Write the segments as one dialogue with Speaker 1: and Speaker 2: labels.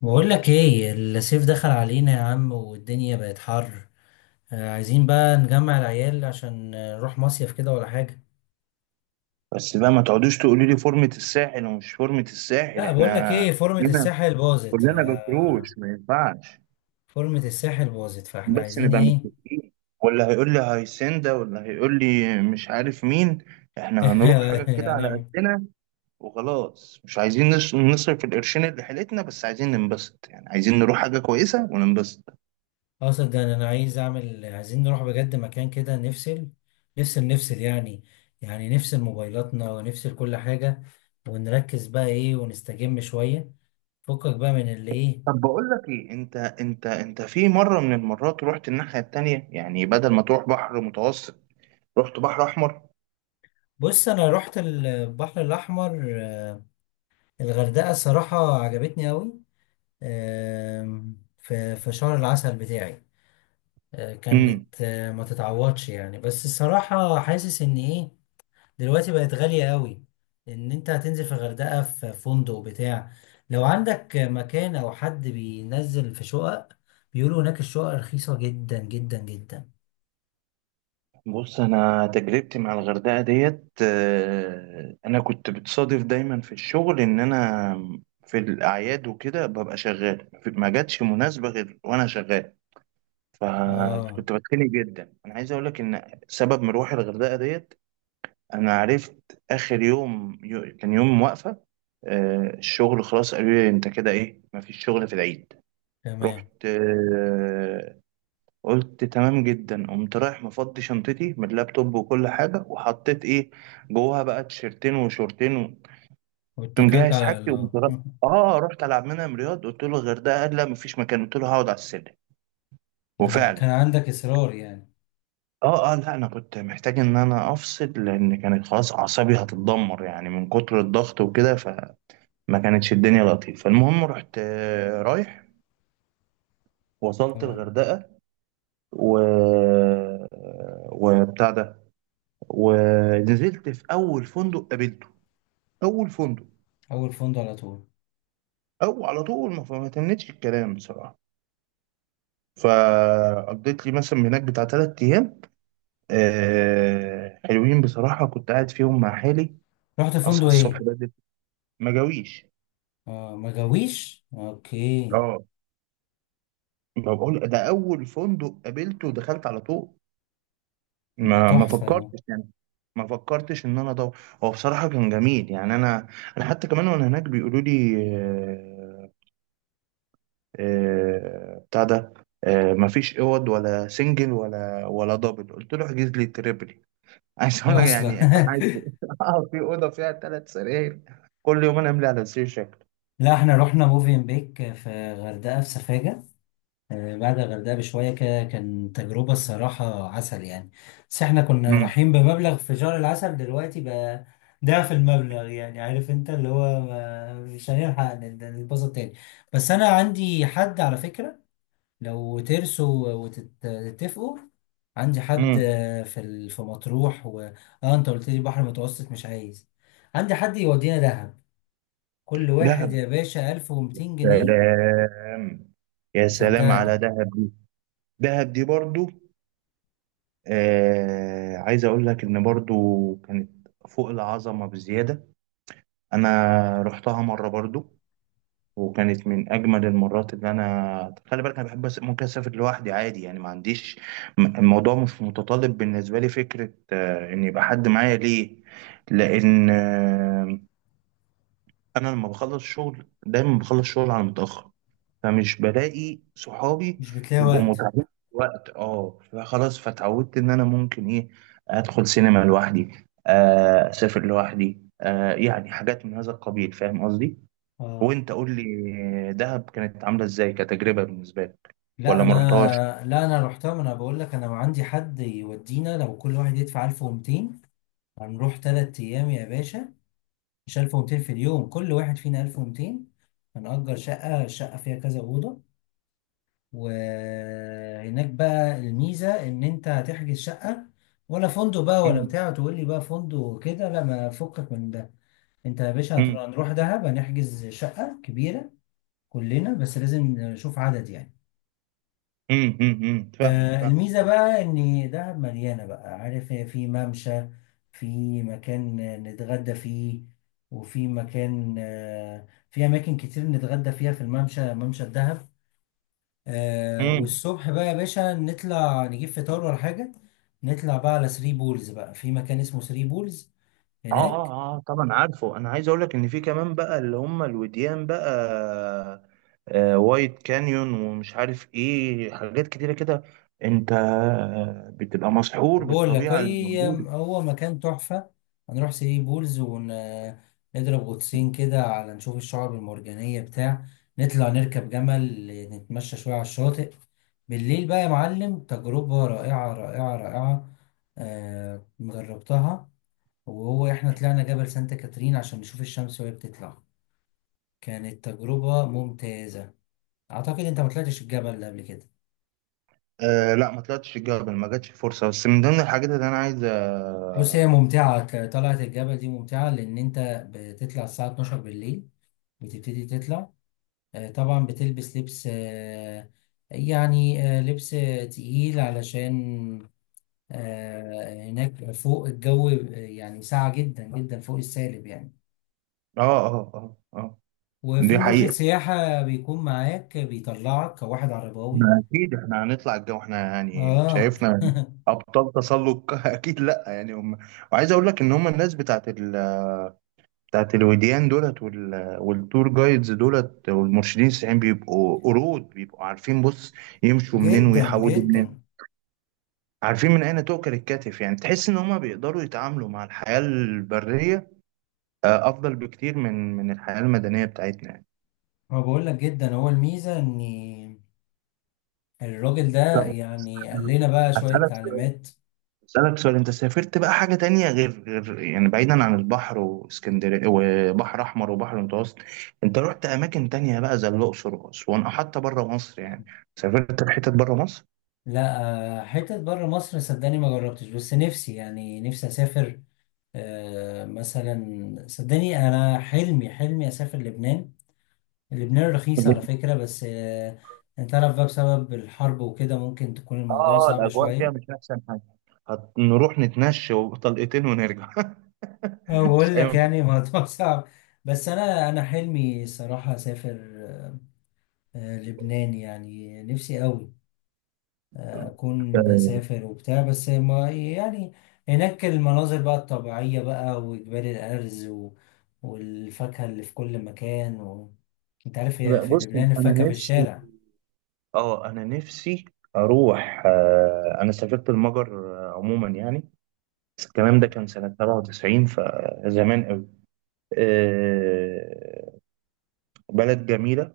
Speaker 1: بقول لك ايه، الصيف دخل علينا يا عم والدنيا بقت حر. عايزين بقى نجمع العيال عشان نروح مصيف كده ولا حاجة.
Speaker 2: بس بقى ما تقعدوش تقولوا لي فورمة الساحل ومش فورمة الساحل.
Speaker 1: لا بقول لك
Speaker 2: احنا
Speaker 1: ايه، فورمة
Speaker 2: كلنا
Speaker 1: الساحل باظت ف
Speaker 2: كلنا بكروش، ما ينفعش.
Speaker 1: فورمة الساحل باظت فاحنا
Speaker 2: بس
Speaker 1: عايزين
Speaker 2: نبقى
Speaker 1: ايه؟
Speaker 2: متفقين، ولا هيقول لي هيسندا ولا هيقول لي مش عارف مين. احنا هنروح حاجة كده
Speaker 1: يعني
Speaker 2: على
Speaker 1: نعمل.
Speaker 2: قدنا، وخلاص مش عايزين نصرف القرشين اللي حيلتنا، بس عايزين ننبسط، يعني عايزين نروح حاجة كويسة وننبسط.
Speaker 1: اقصد ده أنا عايز اعمل، عايزين نروح بجد مكان كده نفصل. نفصل يعني. يعني نفصل موبايلاتنا ونفصل كل حاجة، ونركز بقى ايه ونستجم شوية. فكك بقى من اللي ايه.
Speaker 2: طب بقول لك ايه، انت في مرة من المرات رحت الناحية التانية، يعني بدل ما تروح بحر متوسط رحت بحر احمر.
Speaker 1: بص انا رحت البحر الاحمر. الغردقه الصراحه عجبتني قوي، في شهر العسل بتاعي. كانت ما تتعوضش يعني، بس الصراحه حاسس ان ايه، دلوقتي بقت غاليه قوي. ان انت هتنزل في الغردقه في فندق بتاع، لو عندك مكان او حد بينزل في شقق، بيقولوا هناك الشقق رخيصه جدا جدا جدا.
Speaker 2: بص، انا تجربتي مع الغردقه ديت، انا كنت بتصادف دايما في الشغل ان انا في الاعياد وكده ببقى شغال، ما جاتش مناسبه غير وانا شغال،
Speaker 1: اه،
Speaker 2: فكنت بتخنق جدا. انا عايز اقول لك ان سبب مروحي الغردقه ديت، انا عرفت اخر يوم، كان يوم واقفه الشغل، خلاص، قالوا لي انت كده ايه، ما فيش شغل في العيد.
Speaker 1: تمام.
Speaker 2: رحت، قلت تمام جدا، قمت رايح مفضي شنطتي من اللابتوب وكل حاجة، وحطيت ايه جواها بقى، تيشرتين وشورتين قمت
Speaker 1: واتكلت
Speaker 2: مجهز
Speaker 1: على
Speaker 2: حاجتي، وقمت
Speaker 1: الله.
Speaker 2: رحت العب منها من رياض. قلت له الغردقة، قال لا مفيش مكان، قلت له هقعد على السلم.
Speaker 1: كان
Speaker 2: وفعلا،
Speaker 1: عندك اصرار يعني.
Speaker 2: اه، اه، لا انا كنت محتاج ان انا افصل، لان كانت خلاص اعصابي هتتدمر يعني من كتر الضغط وكده، فما كانتش الدنيا لطيفة. فالمهم رحت، رايح، وصلت
Speaker 1: اه،
Speaker 2: الغردقة و وبتاع ده، ونزلت في اول فندق قابلته. اول فندق،
Speaker 1: اول فندق على طول.
Speaker 2: او على طول، ما تمتش الكلام بصراحه. فقضيت لي مثلا هناك بتاع تلات ايام، حلوين بصراحه، كنت قاعد فيهم مع حالي،
Speaker 1: رحت فندق
Speaker 2: اصحى الصبح
Speaker 1: ايه؟
Speaker 2: بدري، ما جاويش.
Speaker 1: اه ما جاويش، اوكي.
Speaker 2: اه، ما بقول، ده اول فندق قابلته ودخلت على طول،
Speaker 1: ده
Speaker 2: ما
Speaker 1: تحفه ده.
Speaker 2: فكرتش يعني، ما فكرتش ان انا ادور. هو بصراحه كان جميل يعني، انا حتى كمان وانا هناك بيقولوا لي بتاع ده، مفيش اوض ولا سنجل ولا دبل، قلت له احجز لي تريبل. عايز اقول لك
Speaker 1: اصلا.
Speaker 2: يعني عايز، اه في اوضه فيها ثلاث سراير، كل يوم انا املي على سرير شكل.
Speaker 1: لا احنا رحنا موفين بيك في غردقه في سفاجه، بعد الغردقه بشويه كده، كان تجربه الصراحه عسل يعني. بس احنا كنا
Speaker 2: امم.
Speaker 1: رايحين بمبلغ في شهر العسل، دلوقتي بقى ضعف المبلغ يعني. عارف انت اللي هو مش هنلحق نتبسط تاني. بس انا عندي حد على فكره، لو ترسوا وتتفقوا. عندي حد
Speaker 2: امم.
Speaker 1: في في مطروح و... اه انت قلت لي بحر متوسط مش عايز. عندي حد يودينا دهب، كل واحد
Speaker 2: دهب.
Speaker 1: يا باشا 1200 جنيه.
Speaker 2: سلام. يا سلام على
Speaker 1: صدقني.
Speaker 2: دهب دي. دهب دي برضو، عايز اقول لك ان برضو كانت فوق العظمه بزياده. انا رحتها مره برضو، وكانت من اجمل المرات اللي انا خلي بالك، انا بحب ممكن اسافر لوحدي عادي يعني، ما عنديش الموضوع مش متطلب بالنسبه لي فكره ان يبقى حد معايا ليه. لان انا لما بخلص شغل دايما بخلص شغل على متاخر، فمش بلاقي صحابي،
Speaker 1: مش بتلاقي
Speaker 2: يبقوا
Speaker 1: وقت.
Speaker 2: متعبين في الوقت. اه فخلاص، فتعودت ان انا ممكن ايه ادخل سينما لوحدي، اسافر لوحدي، يعني حاجات من هذا القبيل، فاهم قصدي.
Speaker 1: اه،
Speaker 2: وانت قول لي، دهب كانت عامله ازاي كتجربه بالنسبه لك،
Speaker 1: لا
Speaker 2: ولا
Speaker 1: انا.
Speaker 2: ما رحتهاش؟
Speaker 1: لا انا رحتها، ما انا بقول لك انا عندي حد يودينا، لو كل واحد يدفع 1200 هنروح 3 ايام يا باشا، مش 1200 في اليوم، كل واحد فينا 1200. هنأجر شقة، الشقة فيها كذا أوضة. وهناك بقى الميزة إن أنت هتحجز شقة ولا فندق بقى ولا
Speaker 2: مم.
Speaker 1: بتاع، تقول لي بقى فندق كده لا، ما فكك من ده. أنت يا باشا هتروح-
Speaker 2: مم.
Speaker 1: هنروح دهب، هنحجز شقة كبيرة كلنا، بس لازم نشوف عدد يعني.
Speaker 2: مم. مم. مم. فاهمك،
Speaker 1: آه، الميزة
Speaker 2: فاهمك.
Speaker 1: بقى إن دهب مليانة بقى، عارف هي في ممشى، في مكان نتغدى فيه، وفي مكان آه في أماكن كتير نتغدى فيها في الممشى، ممشى الدهب. آه
Speaker 2: مم.
Speaker 1: والصبح بقى يا باشا نطلع نجيب فطار ولا حاجة، نطلع بقى على ثري بولز، بقى في مكان اسمه ثري بولز
Speaker 2: اه،
Speaker 1: هناك.
Speaker 2: اه، اه، طبعا عارفه. انا عايز اقول لك ان في كمان بقى اللي هم الوديان بقى، وايت كانيون ومش عارف ايه، حاجات كتيره كده. انت بتبقى مسحور
Speaker 1: بقول لك
Speaker 2: بالطبيعه اللي
Speaker 1: هي
Speaker 2: موجوده.
Speaker 1: هو مكان تحفة. هنروح ثري بولز ونضرب غطسين كده على نشوف الشعاب المرجانية بتاع، نطلع نركب جمل، نتمشى شوية على الشاطئ. بالليل بقى يا معلم تجربة رائعة رائعة رائعة. آه جربتها. وهو احنا طلعنا جبل سانتا كاترين عشان نشوف الشمس وهي بتطلع، كانت تجربة ممتازة. أعتقد أنت ما طلعتش الجبل ده قبل كده.
Speaker 2: آه، لا، ما طلعتش الجبل، ما جاتش الفرصه، بس من ضمن الحاجات اللي انا عايز.
Speaker 1: بص هي
Speaker 2: اه.
Speaker 1: ممتعة، طلعة الجبل دي ممتعة، لأن أنت بتطلع الساعة 12 بالليل، بتبتدي تطلع. طبعا بتلبس لبس، يعني لبس تقيل، علشان هناك فوق الجو يعني ساقع جدا جدا فوق السالب يعني.
Speaker 2: اه. اه, آه. آه،
Speaker 1: وفي
Speaker 2: دي
Speaker 1: مرشد
Speaker 2: حقيقة.
Speaker 1: سياحة بيكون معاك، بيطلعك كواحد عرباوي.
Speaker 2: ما اكيد احنا هنطلع الجو، احنا يعني
Speaker 1: آه
Speaker 2: شايفنا ابطال تسلق اكيد لا يعني هم. وعايز اقول لك ان هم، الناس بتاعت بتاعت الوديان دولت والتور جايدز دولت، والمرشدين السياحيين بيبقوا قرود، بيبقوا عارفين بص، يمشوا منين
Speaker 1: جدا
Speaker 2: ويحودوا منين،
Speaker 1: جدا.
Speaker 2: عارفين من اين تؤكل الكتف، يعني تحس ان هم بيقدروا يتعاملوا مع الحياة البرية، افضل بكتير من الحياة المدنية بتاعتنا يعني.
Speaker 1: ما بقول لك جدا، هو الميزه ان الراجل ده
Speaker 2: طب
Speaker 1: يعني قال لنا بقى شويه
Speaker 2: هسألك
Speaker 1: تعليمات.
Speaker 2: أسألك سؤال، أنت سافرت بقى حاجة تانية غير يعني، بعيدا عن البحر واسكندرية وبحر أحمر وبحر المتوسط، أنت رحت أماكن تانية بقى زي الأقصر وأسوان أو حتى بره مصر يعني، سافرت في حتت بره مصر؟
Speaker 1: لا، حتت بره مصر صدقني ما جربتش، بس نفسي يعني نفسي اسافر. مثلا صدقني انا حلمي اسافر لبنان. لبنان رخيص على فكره، بس انت عارف بقى بسبب الحرب وكده ممكن تكون
Speaker 2: آه،
Speaker 1: الموضوع
Speaker 2: آه،
Speaker 1: صعب
Speaker 2: الأجواء فيها
Speaker 1: شويه.
Speaker 2: مش أحسن حاجة، هنروح نتمشى وطلقتين ونرجع
Speaker 1: أنا
Speaker 2: مش
Speaker 1: بقول لك
Speaker 2: هينفع.
Speaker 1: يعني الموضوع صعب. بس انا حلمي صراحه اسافر لبنان، يعني نفسي قوي. أكون بسافر وبتاع، بس ما يعني، هناك المناظر بقى الطبيعية بقى، وجبال الأرز و... والفاكهة اللي في كل مكان و... أنت عارف يا،
Speaker 2: لا،
Speaker 1: في
Speaker 2: بص،
Speaker 1: لبنان
Speaker 2: انا
Speaker 1: الفاكهة في
Speaker 2: نفسي
Speaker 1: الشارع.
Speaker 2: اه انا نفسي اروح، انا سافرت المجر، عموما يعني الكلام ده
Speaker 1: اه
Speaker 2: كان سنة 97، فزمان. آه، بلد جميلة،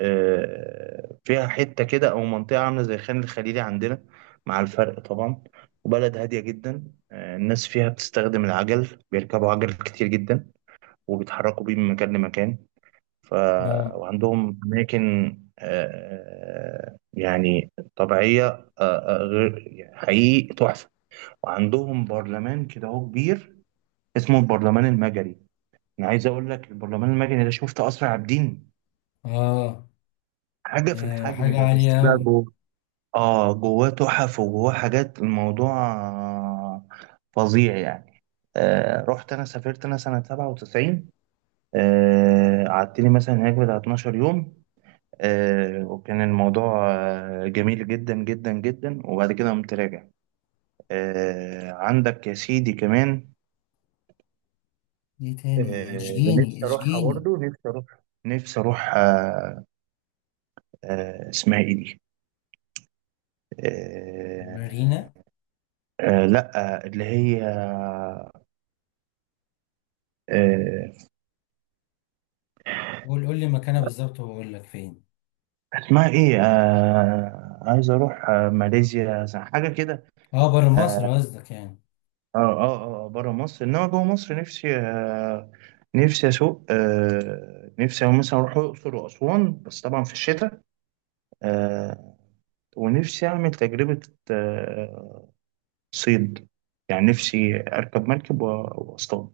Speaker 2: فيها حتة كده أو منطقة عاملة زي خان الخليلي عندنا، مع الفرق طبعا، وبلد هادية جدا. الناس فيها بتستخدم العجل، بيركبوا عجل كتير جدا، وبيتحركوا بيه من مكان لمكان. ف...
Speaker 1: اه
Speaker 2: وعندهم أماكن آه، يعني طبيعية غير يعني، حقيقي تحفة. وعندهم برلمان كده هو كبير، اسمه البرلمان المجري. أنا عايز أقول لك البرلمان المجري ده، شفت أسرع عابدين
Speaker 1: اه.
Speaker 2: حاجة في
Speaker 1: آه،
Speaker 2: الحجم
Speaker 1: حاجة
Speaker 2: ده، بس
Speaker 1: عالية
Speaker 2: بقى
Speaker 1: أوي.
Speaker 2: جوه، اه، جواه تحف وجواه حاجات، الموضوع فظيع يعني. رحت انا سافرت انا سنة 97، قعدت لي مثلا هناك بتاع 12 يوم، وكان الموضوع جميل جدا جدا جدا، وبعد كده قمت راجع. عندك يا سيدي كمان،
Speaker 1: دي
Speaker 2: آه
Speaker 1: تاني
Speaker 2: اللي
Speaker 1: اشجيني
Speaker 2: نفسي اروحها
Speaker 1: اشجيني.
Speaker 2: برضو، نفسي اروح، اسمها ايه دي، آه
Speaker 1: مارينا.
Speaker 2: لا، اللي هي، آه،
Speaker 1: قول لي مكانها بالظبط وأقول لك فين.
Speaker 2: اسمها ايه، عايز اروح، ماليزيا حاجه كده.
Speaker 1: اه بره
Speaker 2: اه،
Speaker 1: مصر قصدك يعني.
Speaker 2: اه, اه, آه، بره مصر انما جوه مصر، نفسي، نفسي اسوق، نفسي مثلا اروح الاقصر واسوان، بس طبعا في الشتاء. آه ونفسي اعمل تجربه، آه صيد، يعني نفسي اركب مركب واصطاد.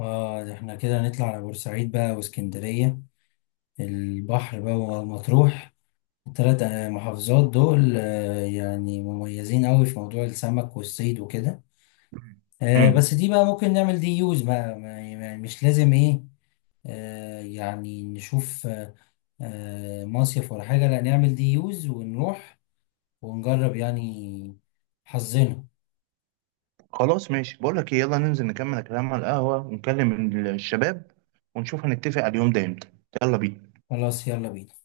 Speaker 1: اه، ده احنا كده نطلع على بورسعيد بقى واسكندرية، البحر بقى، ومطروح، التلات محافظات دول يعني مميزين قوي في موضوع السمك والصيد وكده.
Speaker 2: مم.
Speaker 1: بس دي بقى ممكن نعمل دي يوز بقى، مش لازم ايه. يعني نشوف مصيف ولا حاجة، لا نعمل دي يوز ونروح ونجرب يعني حظنا.
Speaker 2: خلاص، ماشي، بقول لك ايه، يلا ننزل نكمل الكلام على القهوة، ونكلم الشباب، ونشوف هنتفق على اليوم ده امتى. يلا بينا.
Speaker 1: خلاص، يلا بينا.